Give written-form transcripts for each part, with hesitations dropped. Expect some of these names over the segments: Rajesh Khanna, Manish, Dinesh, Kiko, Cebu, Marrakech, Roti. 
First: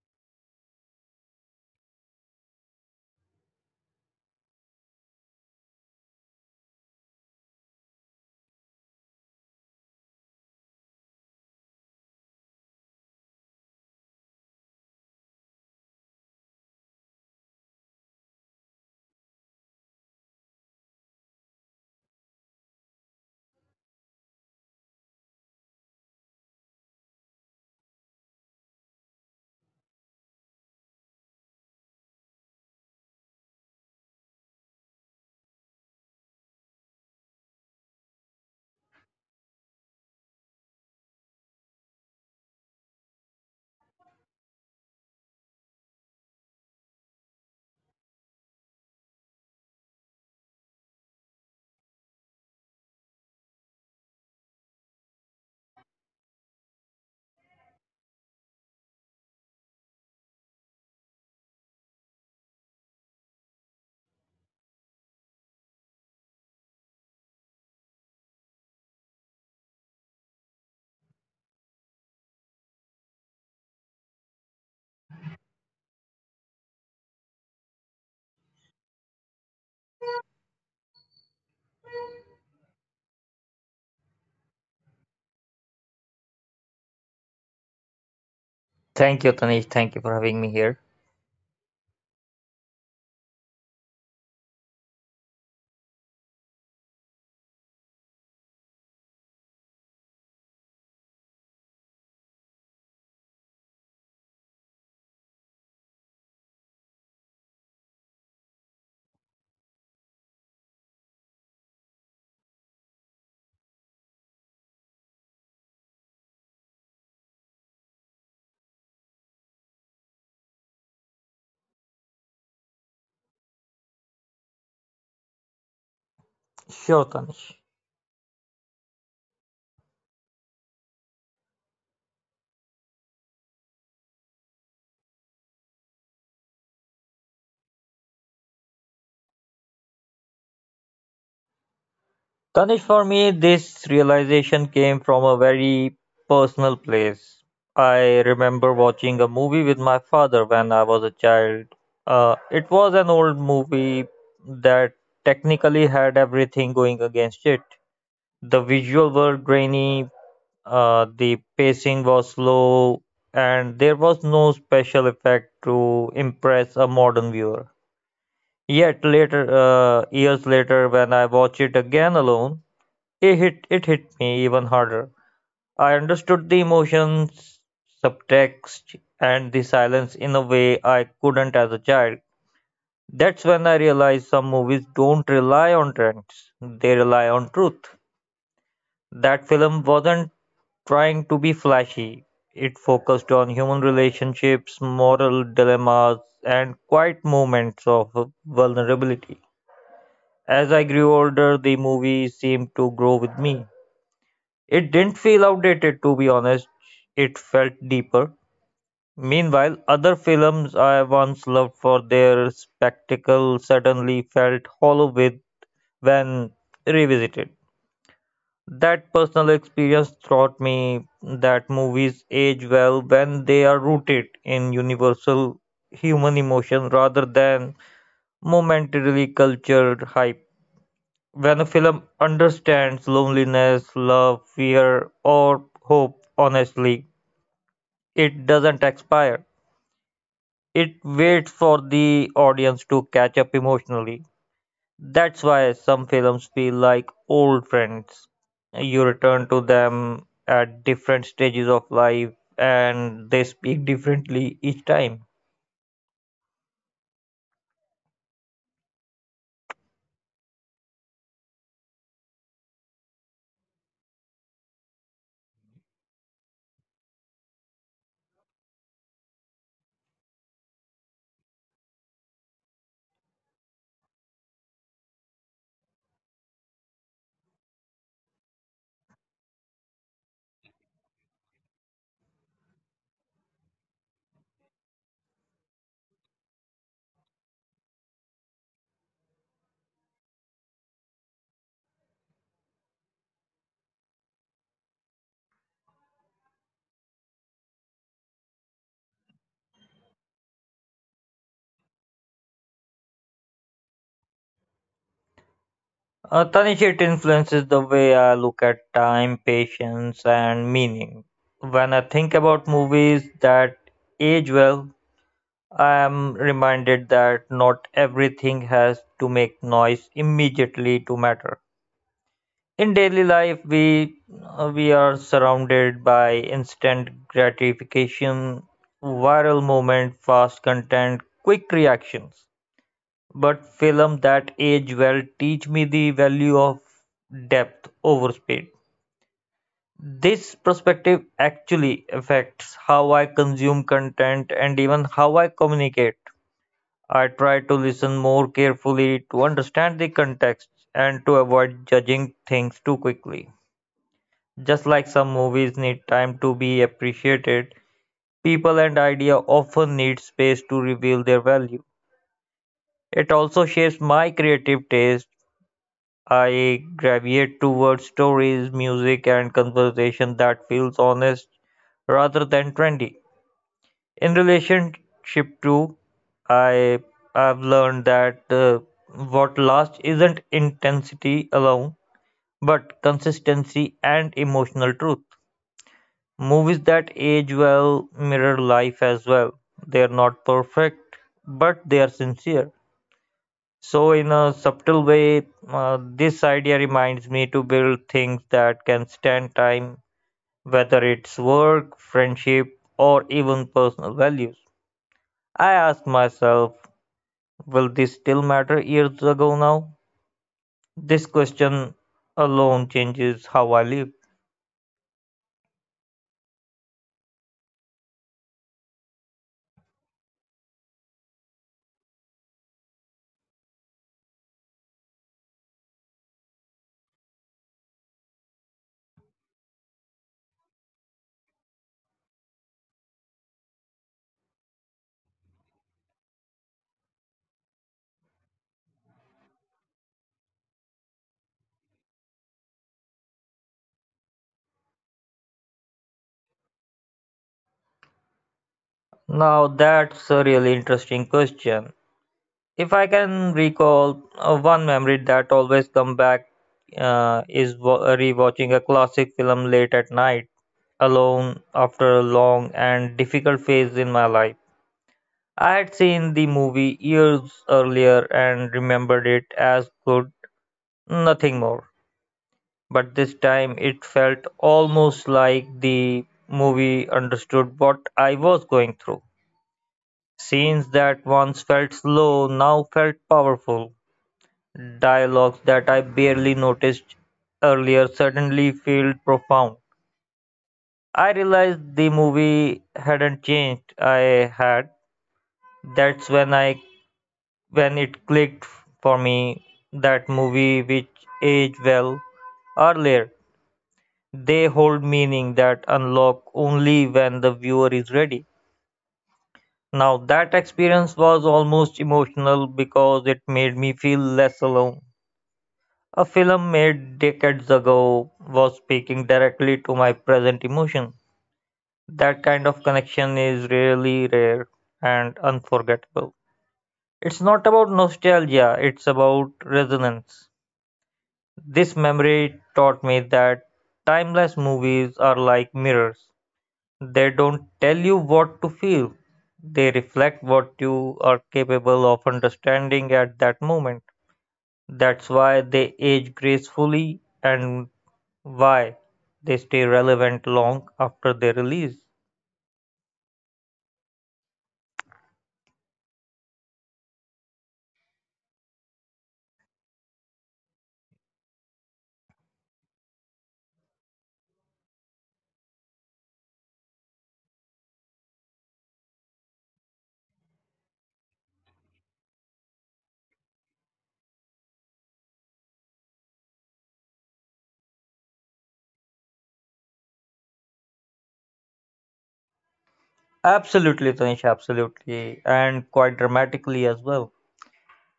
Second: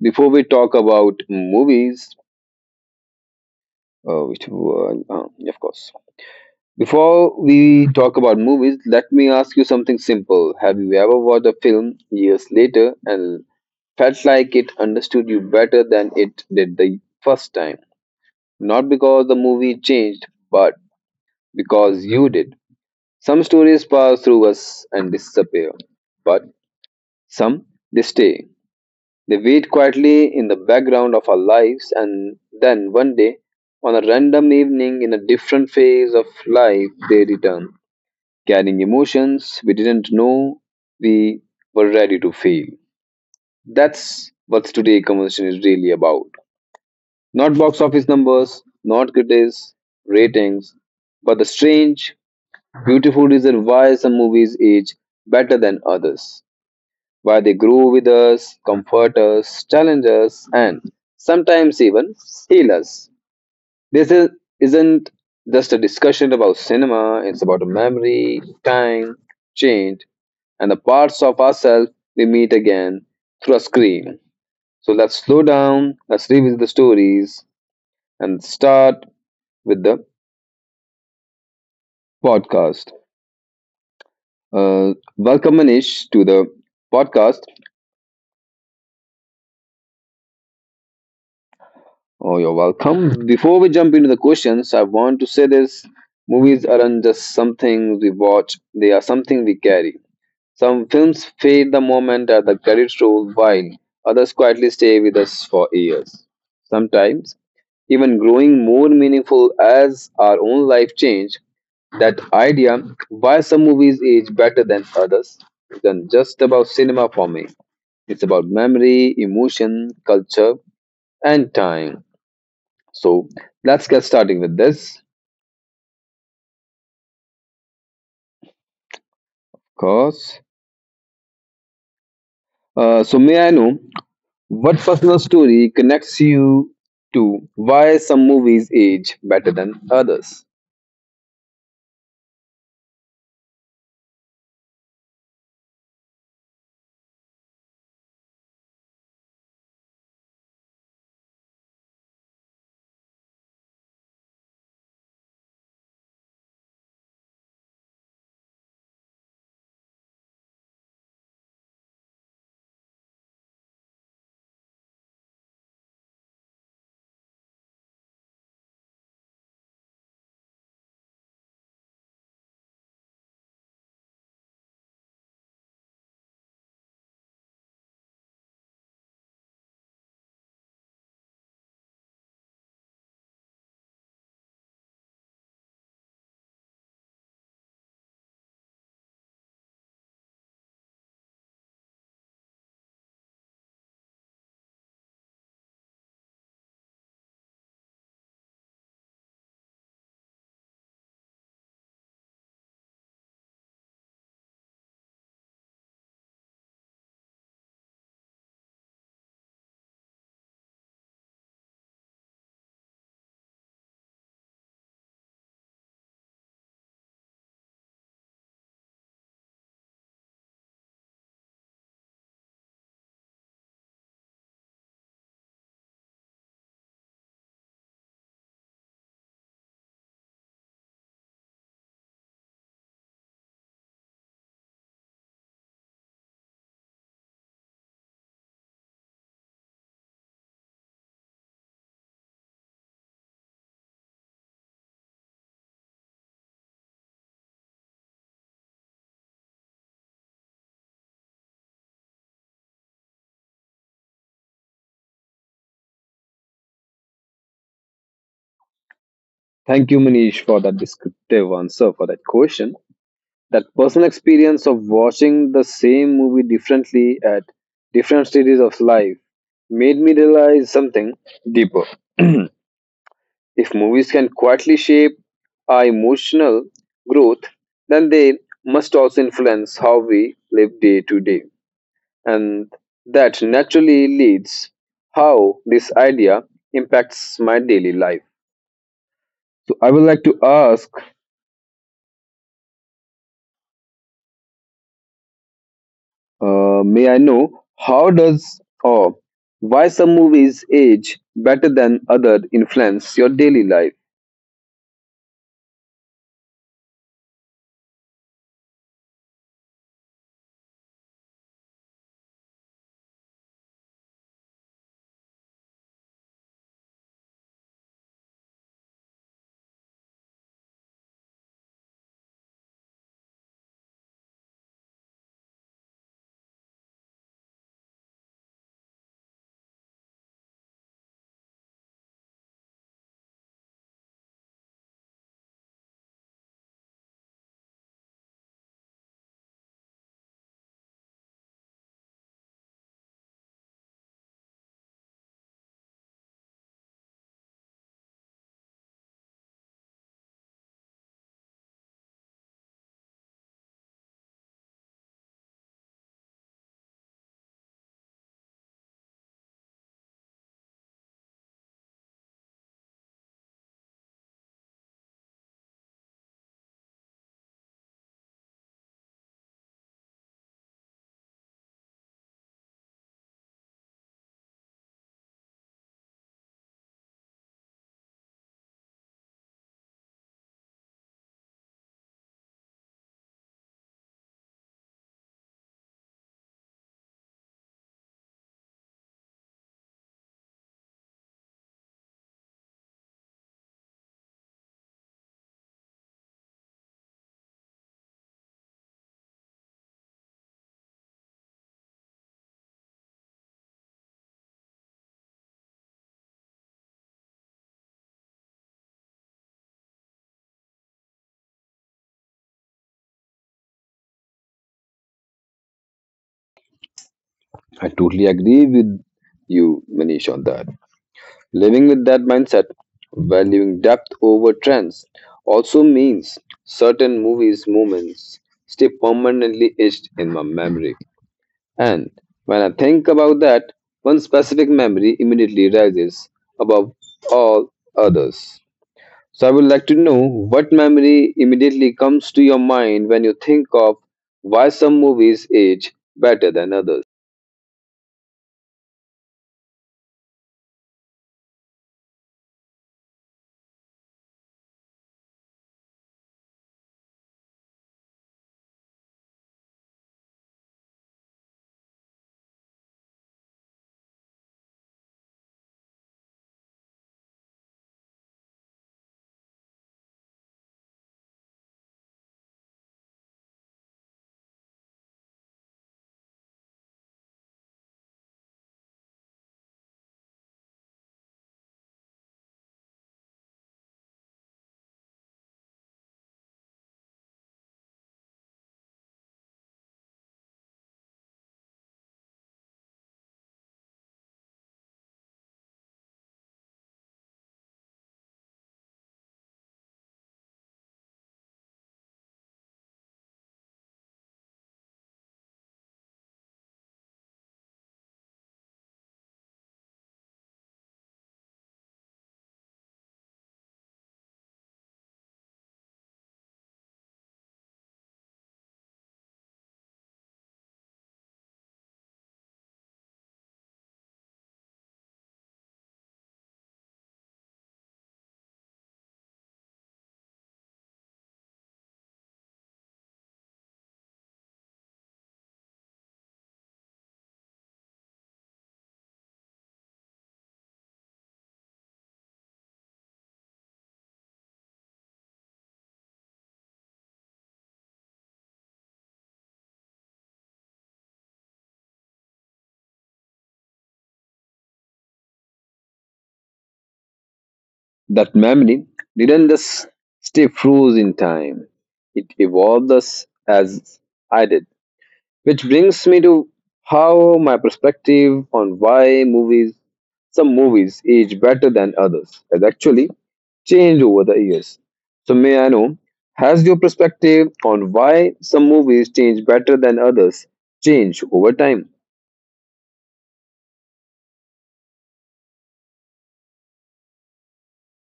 Before we talk about movies, which were, of course, before we talk about movies, let me ask you something simple. Have you ever watched a film years later and felt like it understood you better than it did the first time? Not because the movie changed, but because you did. Some stories pass through us and disappear, but some they stay. They wait quietly in the background of our lives, and then one day, on a random evening in a different phase of life, they return, carrying emotions we didn't know we were ready to feel. That's what today's conversation is really about. Not box office numbers, not critics, ratings, but the strange, beautiful reason why some movies age better than others where they grow with us, comfort us, challenge us, and sometimes even heal us. This isn't just a discussion about cinema, it's about a memory, time, change, and the parts of ourselves we meet again through a screen. So let's slow down, let's revisit the stories, and start with the podcast. Welcome, Manish, to the podcast. Thank you, Tanish. Thank you for having me here. Oh, you're welcome. Before we jump into the questions, I want to say this: movies aren't just something we watch, they are something we carry. Some films fade the moment at the credit roll, while others quietly stay with us for years. Sometimes, even growing more meaningful as our own life change, that idea why some movies age better than others isn't just about cinema for me. It's about memory, emotion, culture, and time. So let's get starting with this, Sure, Tanish. of course. So may I know what personal story connects you to why some movies age better than others? Tanish, for me, this realization came from a very personal place. I remember watching a movie with my father when I was a child. It was an old movie that technically had everything going against it. The visual were grainy, the pacing was slow, and there was no special effect to impress a modern viewer. Yet later, years later, when I watched it again alone, it hit me even harder. I understood the emotions, subtext, and the silence in a way I couldn't as a child. That's when I realized some movies don't rely on trends; they rely on truth. That film wasn't trying to be flashy. It focused on human relationships, moral dilemmas, and quiet moments of vulnerability. As I grew older, the movie seemed to grow with me. It didn't feel outdated, to be honest, it felt deeper. Meanwhile, other films I once loved for their spectacle suddenly felt hollow with when revisited. That personal experience taught me that movies age well when they are rooted in universal human emotion rather than momentarily cultured hype. When a film understands loneliness, love, fear, or hope honestly, it doesn't expire. It waits for the audience to catch up emotionally. That's why some films feel like old friends. You return to them at different stages of life and they speak differently each time. Thank you, Manish, for that descriptive answer for that question. That personal experience of watching the same movie differently at different stages of life made me realize something deeper. If movies can quietly shape our emotional growth, then they must also influence how we live day to day. And that naturally leads how this idea impacts my daily life. So I would like to ask, may I know how does, or why some movies age better than other influence your daily life? Tanishit influences the way I look at time, patience, and meaning. When I think about movies that age well, I am reminded that not everything has to make noise immediately to matter. In daily life, we are surrounded by instant gratification, viral moment, fast content, quick reactions. But film that age well teach me the value of depth over speed. This perspective actually affects how I consume content and even how I communicate. I try to listen more carefully to understand the context and to avoid judging things too quickly. Just like some movies need time to be appreciated, people and ideas often need space to reveal their value. It also shapes my creative taste. I gravitate towards stories, music, and conversation that feels honest rather than trendy. In relationship too, I have learned that what lasts isn't intensity alone, but consistency and emotional truth. Movies that age well mirror life as well. They are not perfect, but they are sincere. So, in a subtle way, this idea reminds me to build things that can stand time, whether it's work, friendship, or even personal values. I ask myself, will this still matter years ago now? This question alone changes how I live. I totally agree with you, Manish, on that. Living with that mindset, valuing depth over trends, also means certain movies' moments stay permanently etched in my memory. And when I think about that, one specific memory immediately rises above all others. So I would like to know what memory immediately comes to your mind when you think of why some movies age better than others. Now, that's a really interesting question. If I can recall one memory that always come back is rewatching a classic film late at night alone after a long and difficult phase in my life. I had seen the movie years earlier and remembered it as good, nothing more. But this time it felt almost like the movie understood what I was going through. Scenes that once felt slow now felt powerful. Dialogues that I barely noticed earlier suddenly felt profound. I realized the movie hadn't changed. I had. That's when I when it clicked for me that movie which aged well earlier. They hold meaning that unlock only when the viewer is ready. Now that experience was almost emotional because it made me feel less alone. A film made decades ago was speaking directly to my present emotion. That kind of connection is really rare and unforgettable. It's not about nostalgia, it's about resonance. This memory taught me that timeless movies are like mirrors. They don't tell you what to feel, they reflect what you are capable of understanding at that moment. That's why they age gracefully and Why? They stay relevant long after their release. That memory didn't just stay froze in time, it evolved us as I did. Which brings me to how my perspective on why movies, some movies age better than others, has actually changed over the years. So, may I know, has your perspective on why some movies change better than others changed over time? Absolutely, Tanish, absolutely. And quite dramatically as well.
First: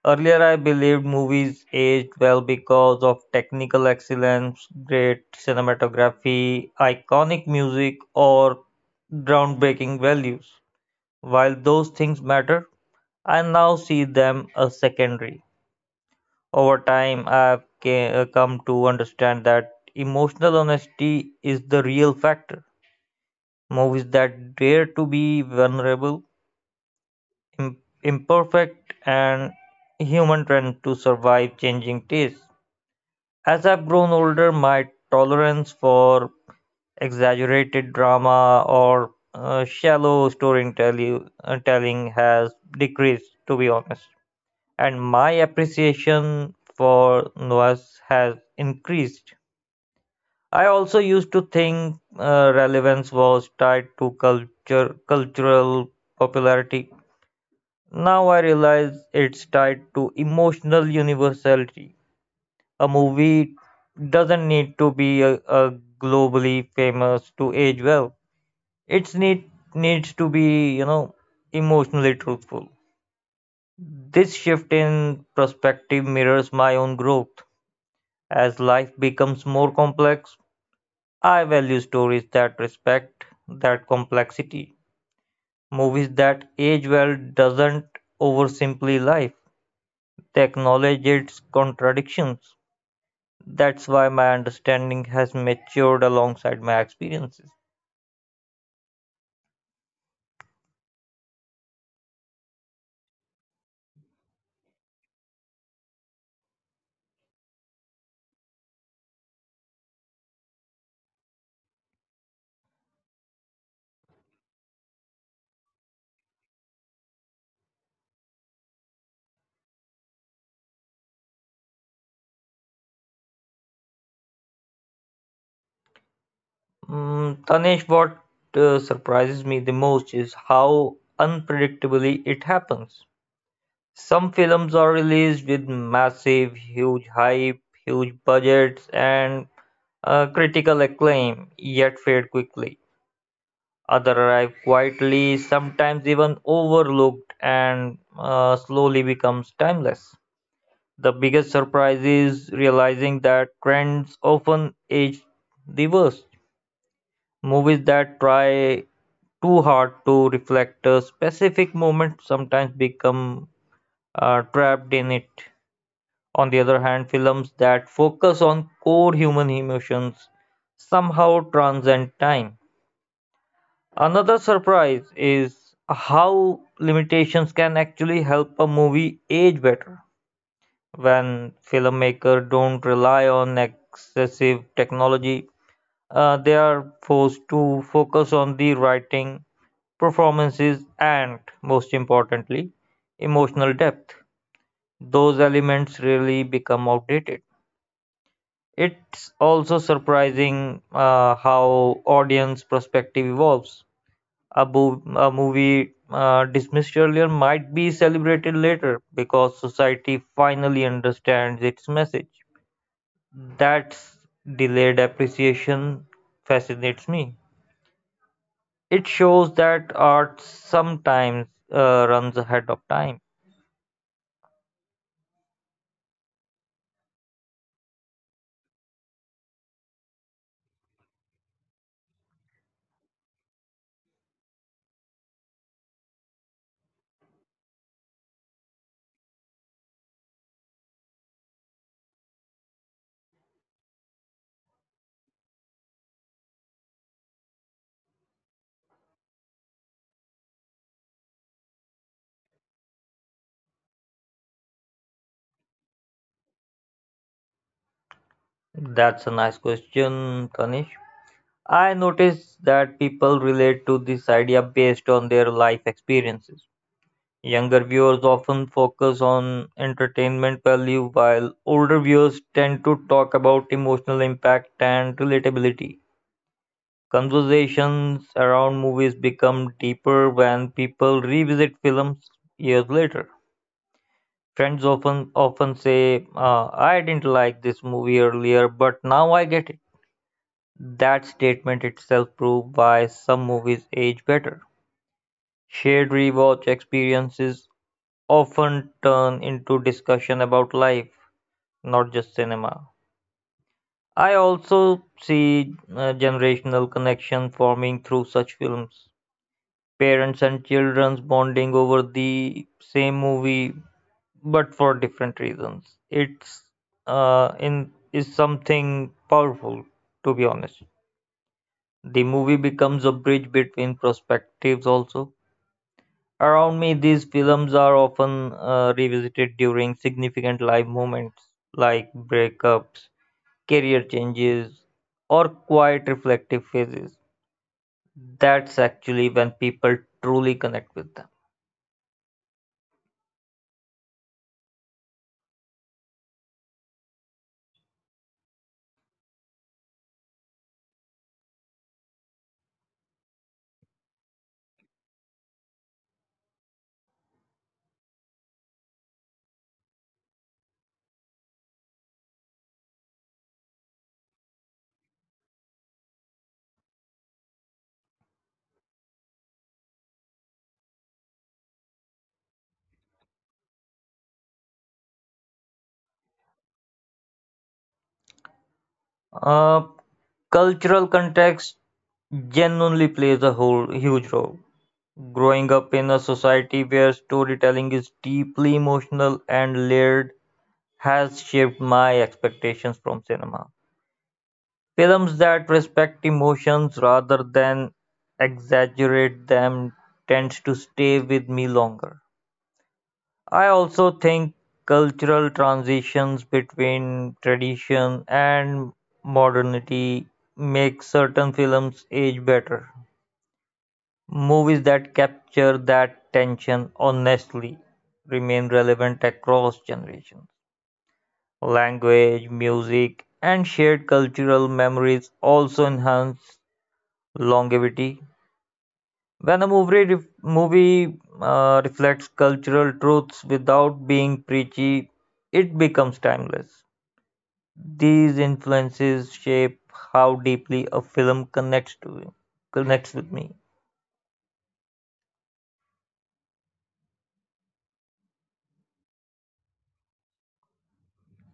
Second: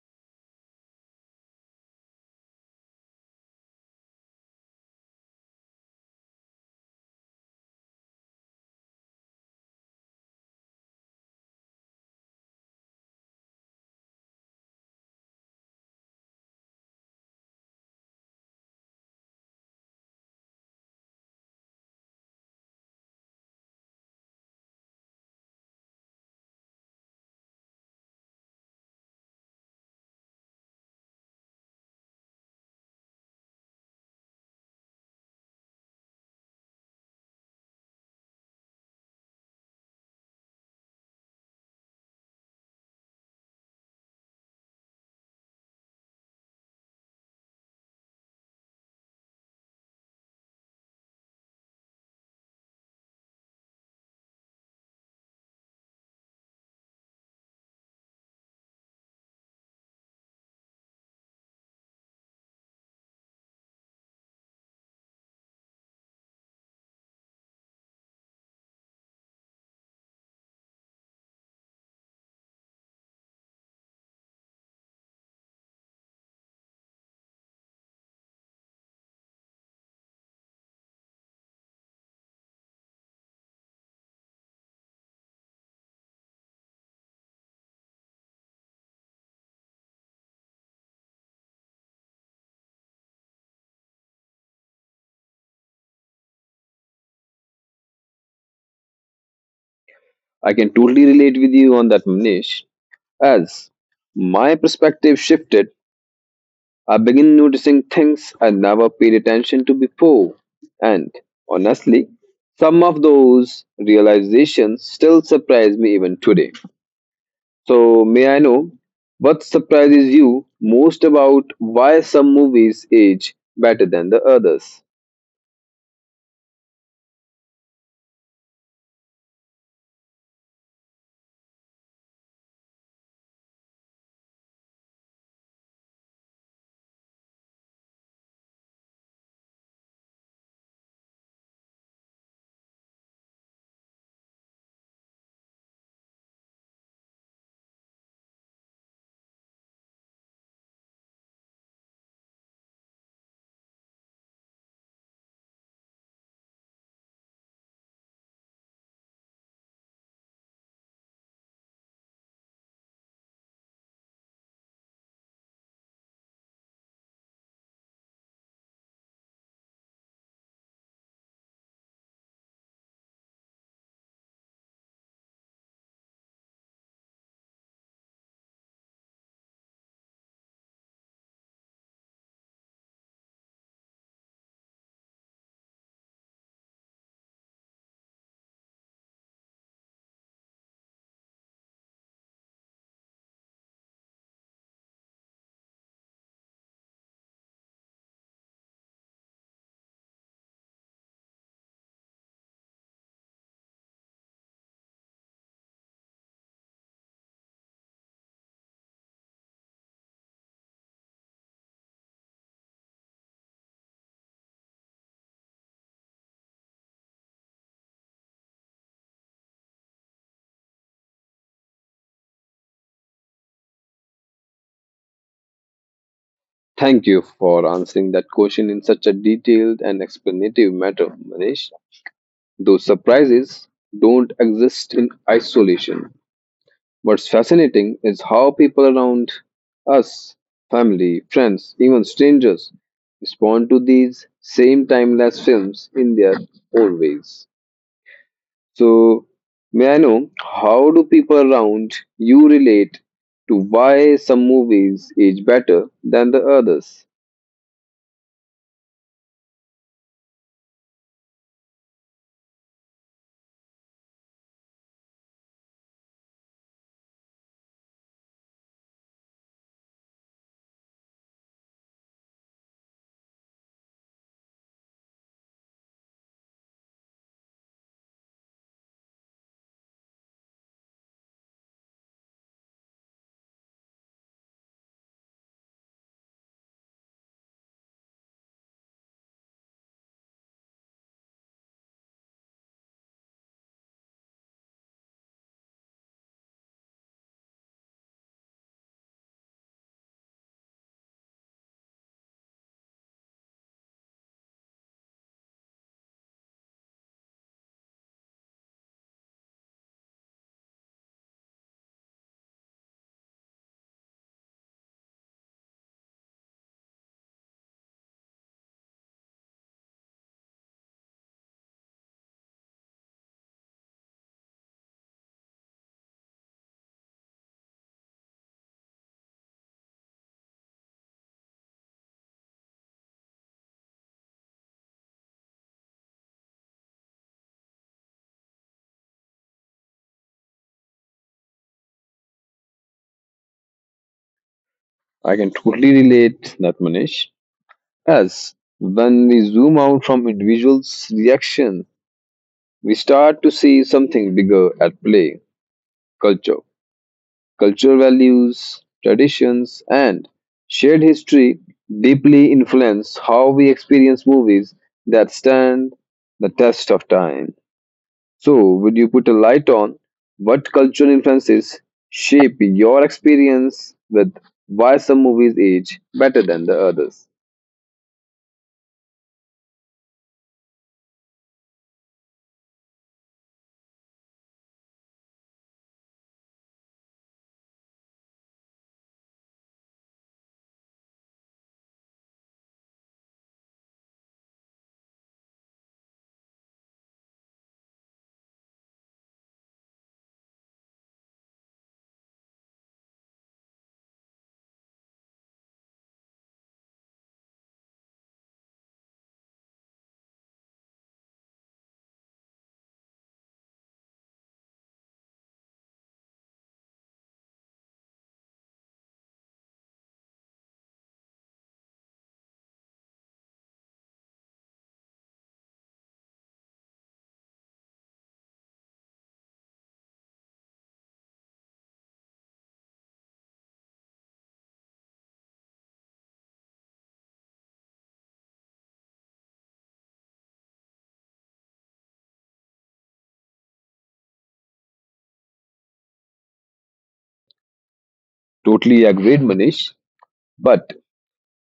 Earlier, I believed movies aged well because of technical excellence, great cinematography, iconic music, or groundbreaking values. While those things matter, I now see them as secondary. Over time, I've come to understand that emotional honesty is the real factor. Movies that dare to be vulnerable, im- imperfect, and human trying to survive changing tastes. As I've grown older, my tolerance for exaggerated drama or shallow storytelling telling has decreased, to be honest, and my appreciation for noise has increased. I also used to think relevance was tied to cultural popularity. Now I realize it's tied to emotional universality. A movie doesn't need to be a globally famous to age well. It's need needs to be, you know, emotionally truthful. This shift in perspective mirrors my own growth. As life becomes more complex, I value stories that respect that complexity. Movies that age well doesn't oversimplify life. They acknowledge its contradictions. That's why my understanding has matured alongside my experiences. I can totally relate with you on that, Manish, as my perspective shifted I begin noticing things I never paid attention to before. And honestly, some of those realizations still surprise me even today. So, may I know what surprises you most about why some movies age better than the others? Tanesh, what surprises me the most is how unpredictably it happens. Some films are released with massive, huge hype, huge budgets, and critical acclaim, yet fade quickly. Others arrive quietly, sometimes even overlooked, and slowly becomes timeless. The biggest surprise is realizing that trends often age the worst. Movies that try too hard to reflect a specific moment sometimes become trapped in it. On the other hand, films that focus on core human emotions somehow transcend time. Another surprise is how limitations can actually help a movie age better when filmmakers don't rely on excessive technology. They are forced to focus on the writing, performances, and most importantly, emotional depth. Those elements really become outdated. It's also surprising how audience perspective evolves. A movie dismissed earlier might be celebrated later because society finally understands its message. That's delayed appreciation fascinates me. It shows that art sometimes runs ahead of time. Thank you for answering that question in such a detailed and explanative manner, Manish. Those surprises don't exist in isolation. What's fascinating is how people around us, family, friends, even strangers, respond to these same timeless films in their own ways. So, may I know how do people around you relate to why some movies age better than the others? That's a nice question, Tanish. I notice that people relate to this idea based on their life experiences. Younger viewers often focus on entertainment value, while older viewers tend to talk about emotional impact and relatability. Conversations around movies become deeper when people revisit films years later. Friends often say, "I didn't like this movie earlier, but now I get it." That statement itself proves why some movies age better. Shared rewatch experiences often turn into discussion about life, not just cinema. I also see generational connection forming through such films. Parents and children bonding over the same movie, but for different reasons. It's in is something powerful, to be honest. The movie becomes a bridge between perspectives also. Around me, these films are often revisited during significant life moments like breakups, career changes, or quiet reflective phases. That's actually when people truly connect with them. I can totally relate that. As when we zoom out from individuals' reaction, we start to see something bigger at play: culture. Cultural values, traditions, and shared history deeply influence how we experience movies that stand the test of time. So, would you put a light on what cultural influences shape your experience with why some movies age better than the others? Uh, Cultural context genuinely plays a whole huge role. Growing up in a society where storytelling is deeply emotional and layered has shaped my expectations from cinema. Films that respect emotions rather than exaggerate them tend to stay with me longer. I also think cultural transitions between tradition and modernity make certain films age better. Movies that capture that tension honestly remain relevant across generations. Language, music, and shared cultural memories also enhance longevity. When a movie reflects cultural truths without being preachy, it becomes timeless. These influences shape how deeply a film connects with me. Totally agreed, Manish. But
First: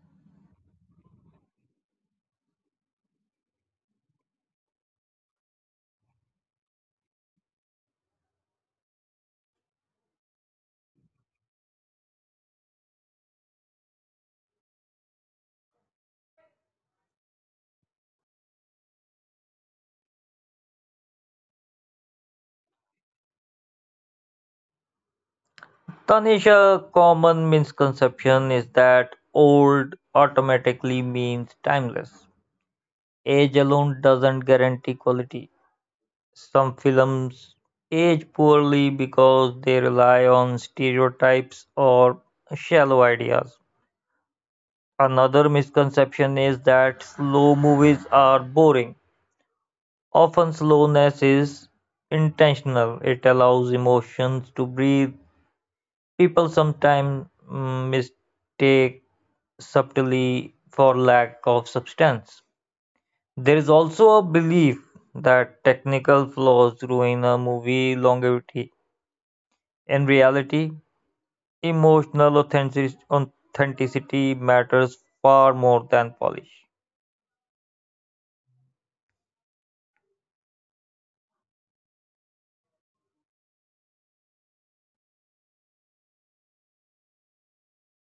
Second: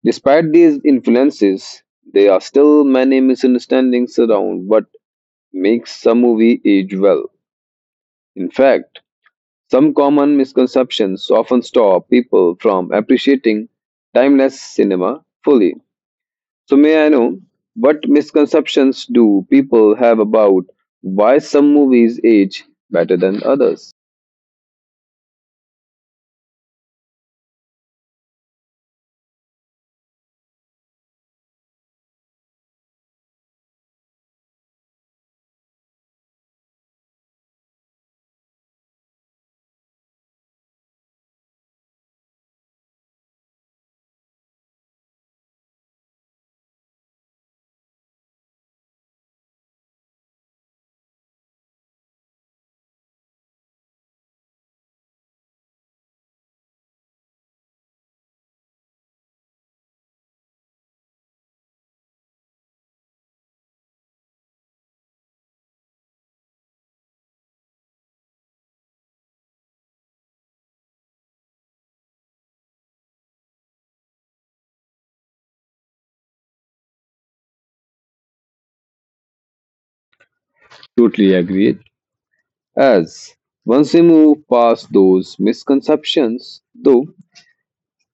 despite these influences, there are still many misunderstandings around what makes some movie age well. In fact, some common misconceptions often stop people from appreciating timeless cinema fully. So, may I know what misconceptions do people have about why some movies age better than others? Tanish, a common misconception is that old automatically means timeless. Age alone doesn't guarantee quality. Some films age poorly because they rely on stereotypes or shallow ideas. Another misconception is that slow movies are boring. Often, slowness is intentional, it allows emotions to breathe. People sometimes mistake subtlety for lack of substance. There is also a belief that technical flaws ruin a movie longevity. In reality, emotional authenticity matters far more than polish. Totally agreed. As once we move past those misconceptions, though,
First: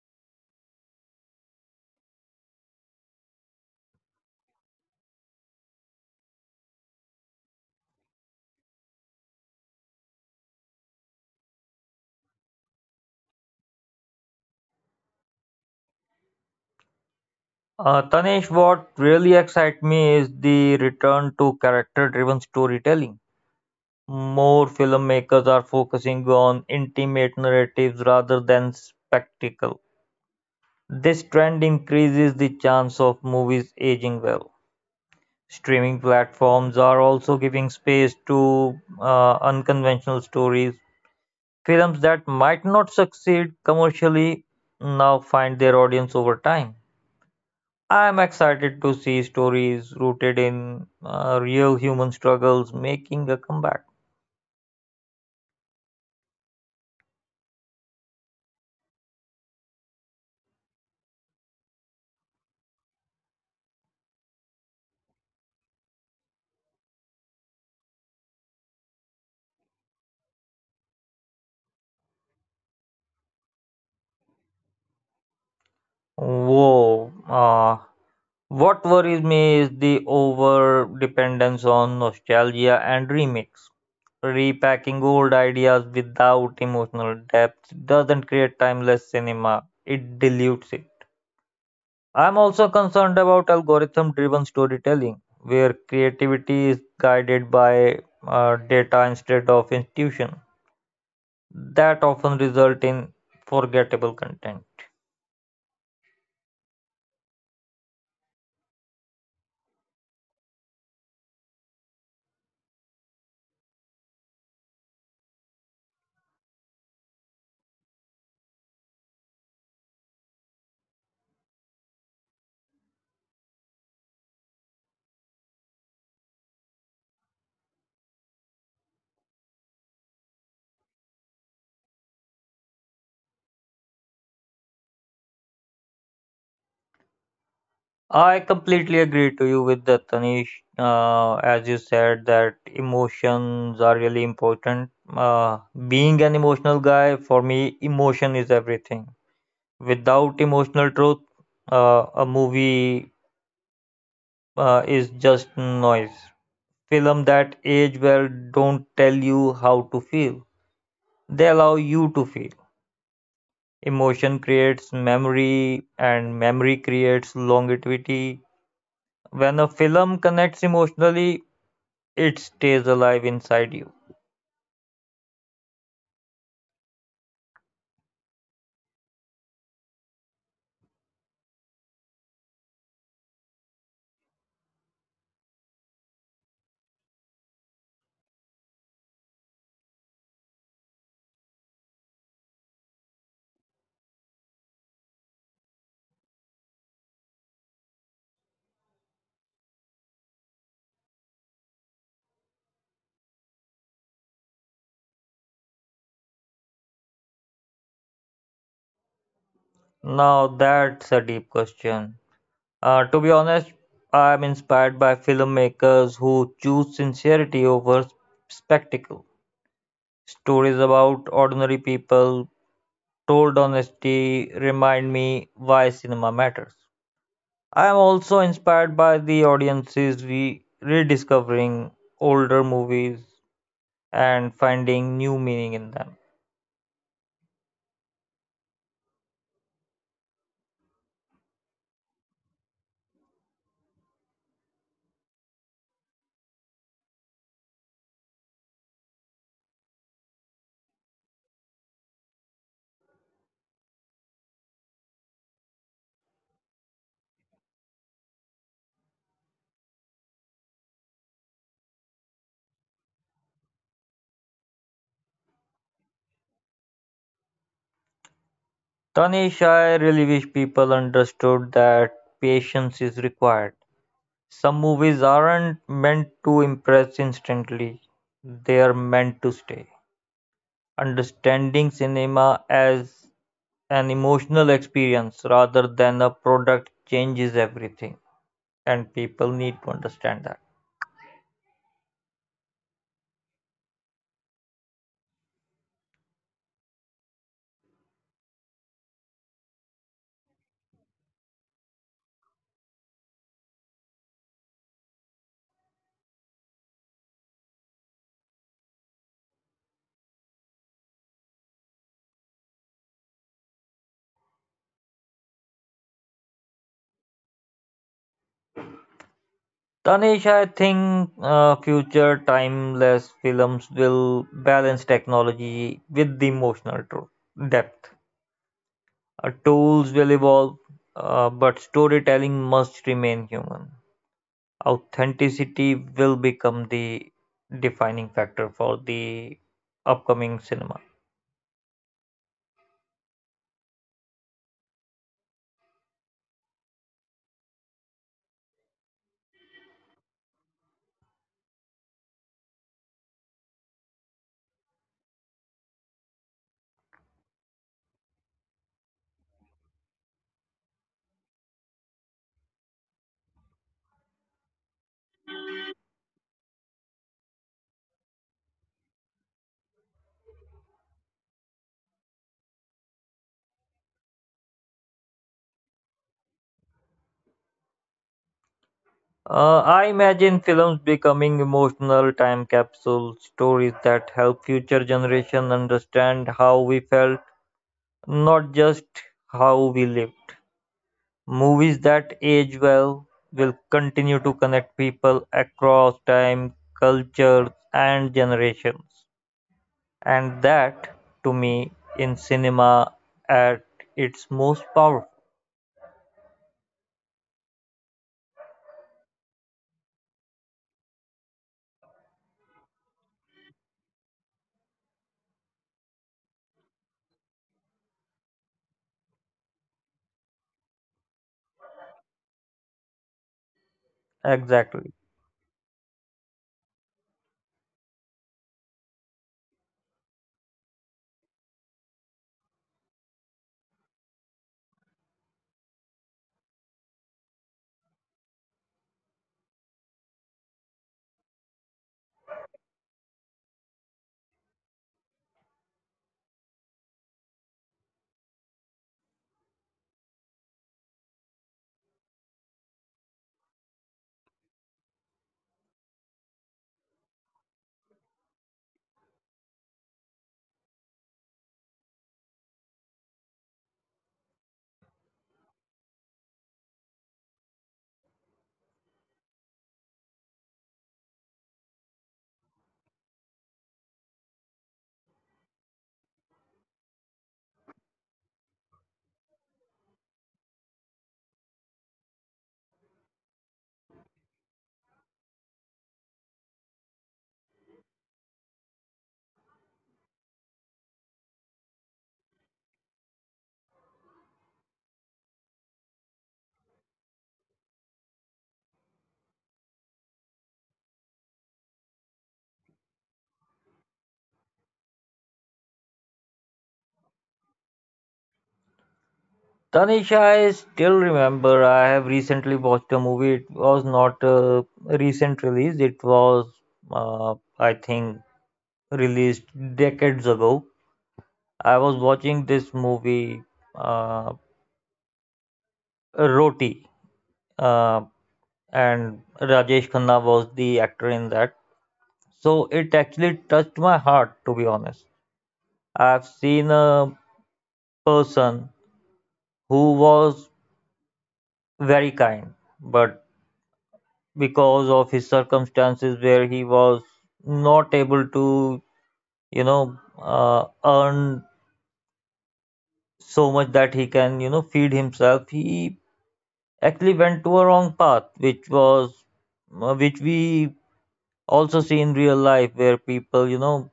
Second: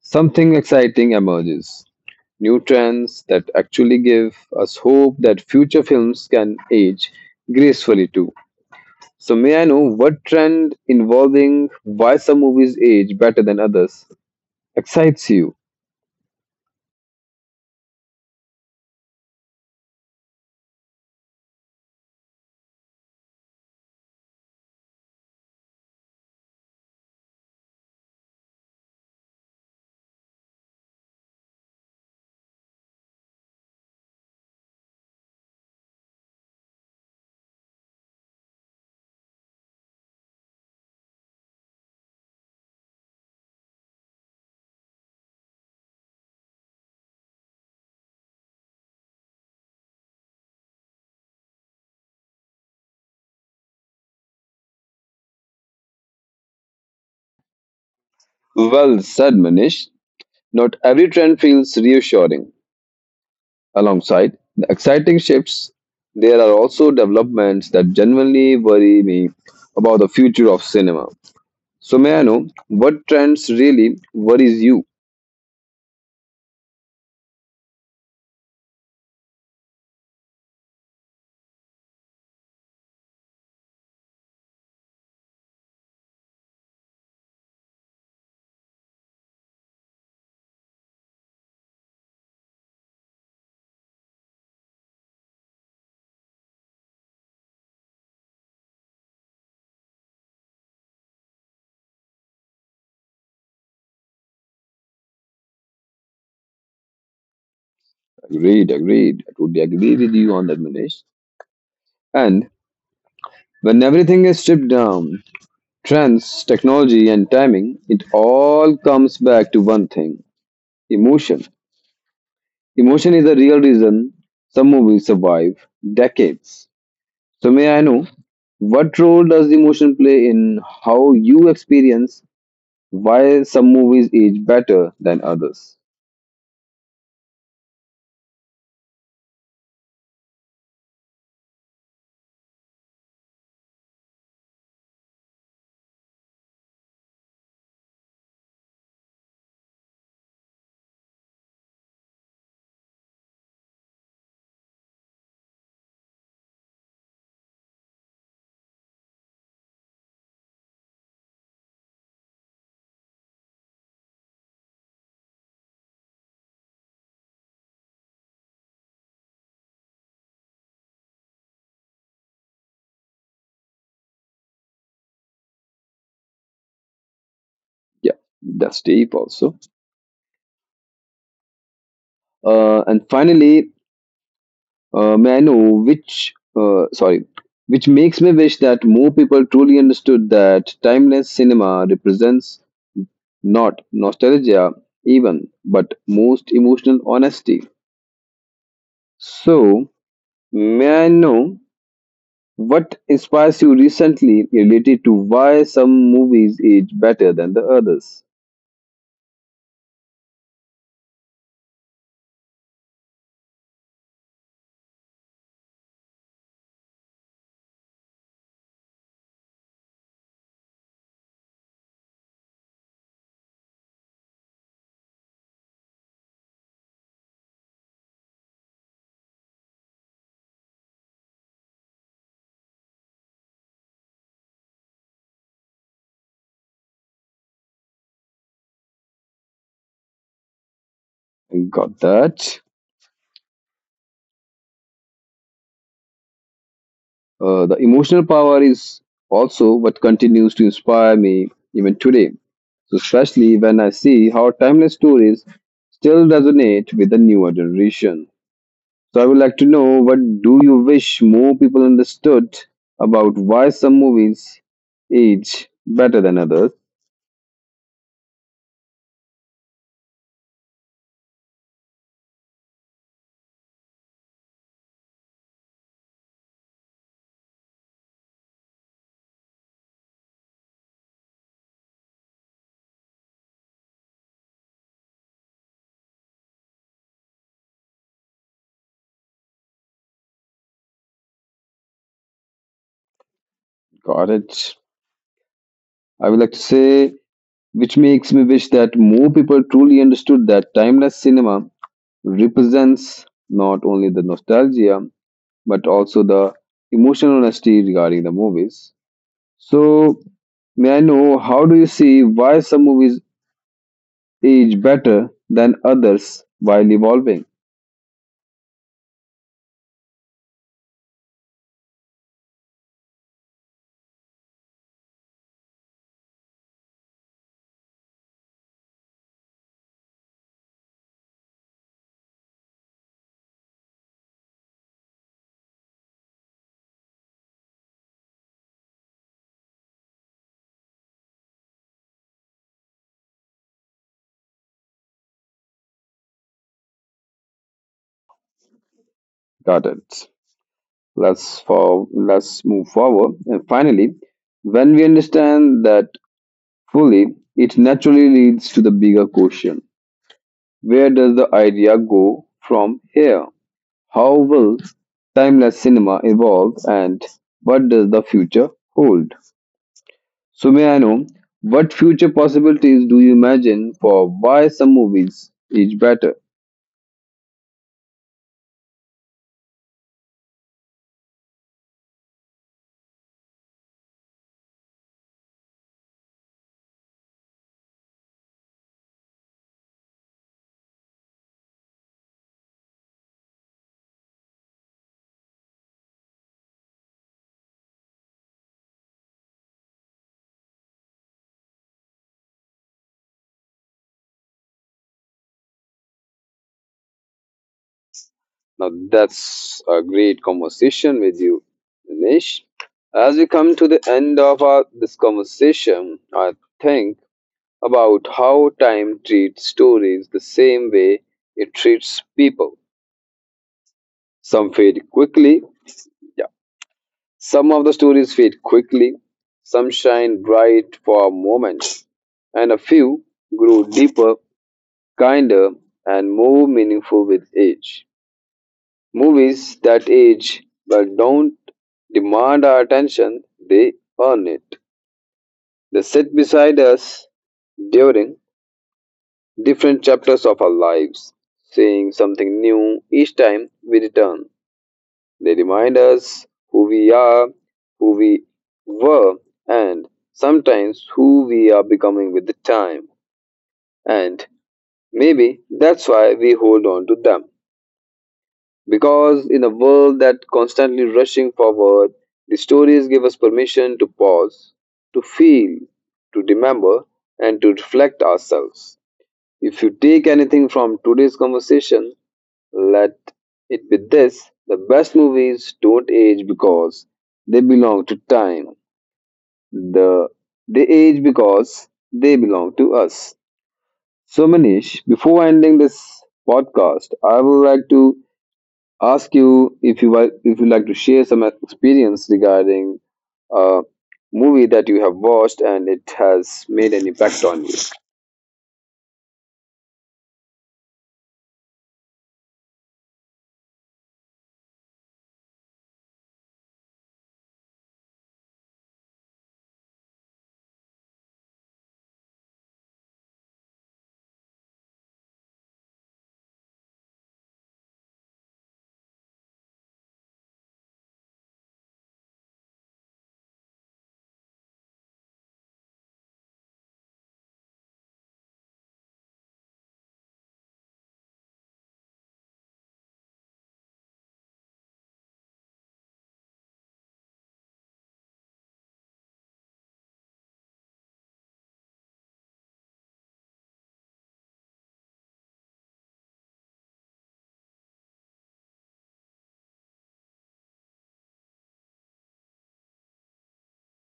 something exciting emerges. New trends that actually give us hope that future films can age gracefully too. So may I know what trend involving why some movies age better than others excites you? Tanesh, what really excites me is the return to character driven storytelling. More filmmakers are focusing on intimate narratives rather than spectacle. This trend increases the chance of movies aging well. Streaming platforms are also giving space to unconventional stories. Films that might not succeed commercially now find their audience over time. I'm excited to see stories rooted in real human struggles making a comeback. Well said, Manish. Not every trend feels reassuring. Alongside the exciting shifts, there are also developments that genuinely worry me about the future of cinema. So may I know what trends really worries you? Whoa. What worries me is the over dependence on nostalgia and remakes. Repacking old ideas without emotional depth doesn't create timeless cinema, it dilutes it. I'm also concerned about algorithm driven storytelling, where creativity is guided by data instead of institution. That often result in forgettable content. Agreed. I totally agree with you on that, Manish. And when everything is stripped down: trends, technology, and timing, it all comes back to one thing: emotion. Emotion is the real reason some movies survive decades. So, may I know what role does emotion play in how you experience why some movies age better than others? I completely agree to you with that, Tanish. As you said, that emotions are really important. Uh, Being an emotional guy, for me, emotion is everything. Without emotional truth, a movie is just noise. Films that age well don't tell you how to feel. They allow you to feel. Emotion creates memory and memory creates longevity. When a film connects emotionally, it stays alive inside you. Yeah, that's deep also. And finally, may I know which, uh, sorry, which makes me wish that more people truly understood that timeless cinema represents not nostalgia, even, but most emotional honesty. So, may I know what inspires you recently related to why some movies age better than the others? Now that's a deep question. To be honest, I'm inspired by filmmakers who choose sincerity over spectacle. Stories about ordinary people told honestly remind me why cinema matters. I am also inspired by the audiences rediscovering older movies and finding new meaning in them. Got that. The emotional power is also what continues to inspire me even today, so, especially when I see how timeless stories still resonate with the newer generation. So I would like to know what do you wish more people understood about why some movies age better than others? Tanish, I really wish people understood that patience is required. Some movies aren't meant to impress instantly, they are meant to stay. Understanding cinema as an emotional experience rather than a product changes everything, and people need to understand that. Got it. I would like to say, which makes me wish that more people truly understood that timeless cinema represents not only the nostalgia but also the emotional honesty regarding the movies. So, may I know how do you see why some movies age better than others while evolving? Tanish, I think future timeless films will balance technology with the emotional truth, depth. Tools will evolve, but storytelling must remain human. Authenticity will become the defining factor for the upcoming cinema. Got it. Let's move forward. And finally, when we understand that fully, it naturally leads to the bigger question: where does the idea go from here? How will timeless cinema evolve and what does the future hold? So, may I know what future possibilities do you imagine for why some movies is better? I imagine films becoming emotional time capsule stories that help future generation understand how we felt, not just how we live. Movies that age well will continue to connect people across time, cultures, and generations. And that, to me, in cinema at its most powerful. Now, that's a great conversation with you, Dinesh. As we come to the end of our, this conversation, I think about how time treats stories the same way it treats people. Some Exactly. fade quickly, yeah. Some of the stories fade quickly, some shine bright for a moment, and a few grow deeper, kinder, and more meaningful with age. Movies that age but don't demand our attention, they earn it. They sit beside us during different chapters of our lives, saying something new each time we return. They remind us who we are, who we were, and sometimes who we are becoming with the time. And maybe that's why we hold on to them. Because in a world that constantly rushing forward, the stories give us permission to pause, to feel, to remember, and to reflect ourselves. If you take anything from today's conversation, let it be this: the best movies don't age because they belong to time. The they age because they belong to us. So Manish, before ending this podcast, I would like to ask you if you like to share some experience regarding a movie that you have watched and it has made an impact on you. Tanisha, I still remember I have recently watched a movie. It was not a recent release, it was, I think, released decades ago. I was watching this movie, uh, Roti. Uh, and Rajesh Khanna was the actor in that. So it actually touched my heart, to be honest. I've seen a person who was very kind, but because of his circumstances where he was not able to, you know, earn so much that he can, you know, feed himself, he actually went to a wrong path, which was, which we also see in real life where people, you know,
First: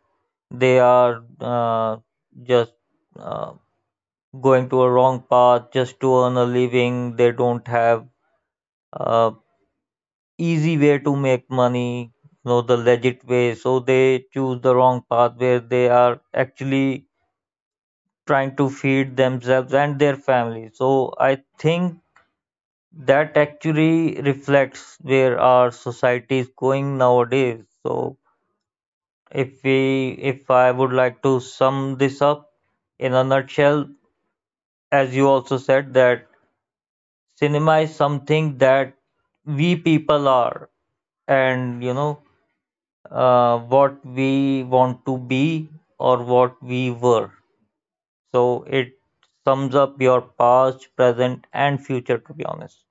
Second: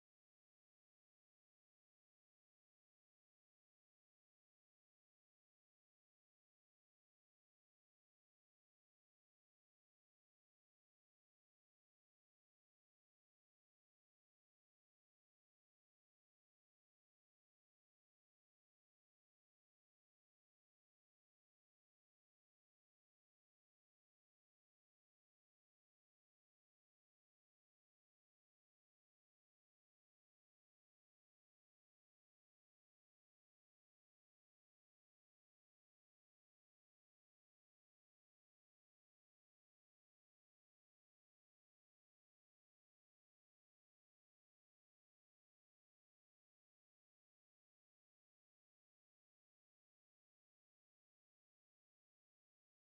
they are just uh, going to a wrong path just to earn a living. They don't have uh, easy way to make money, you know, the legit way. So they choose the wrong path where they are actually trying to feed themselves and their family. So I think that actually reflects where our society is going nowadays. So if I would like to sum this up in a nutshell, as you also said that cinema is something that we people are and you know what we want to be or what we were, so it sums up your past, present and future, to be honest.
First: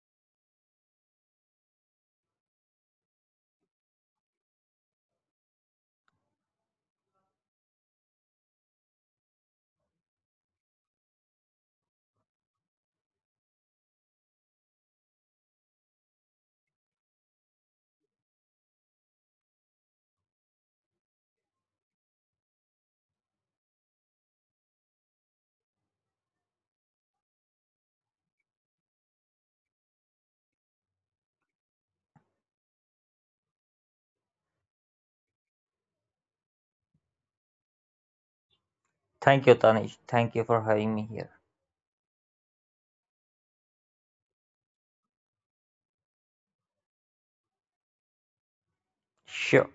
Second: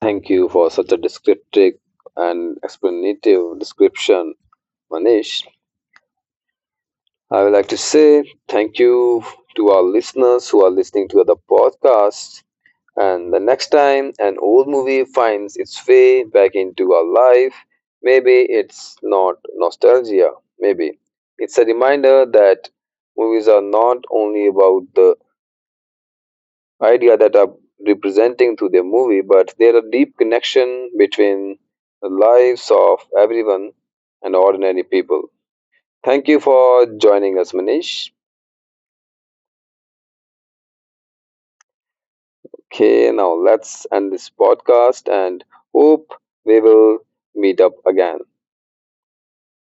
Thank you for such a descriptive and explanative description, Manish. I would like to say thank you to our listeners who are listening to the podcast. And the next time an old movie finds its way back into our life, maybe it's not nostalgia, maybe it's a reminder that movies are not only about the idea that are representing through the movie, but there are deep connection between the lives of everyone and ordinary people. Thank you for joining us, Manish. Thank you, Tanish. Thank you for having me here. Okay, now let's end this podcast and hope we will meet up again. Sure.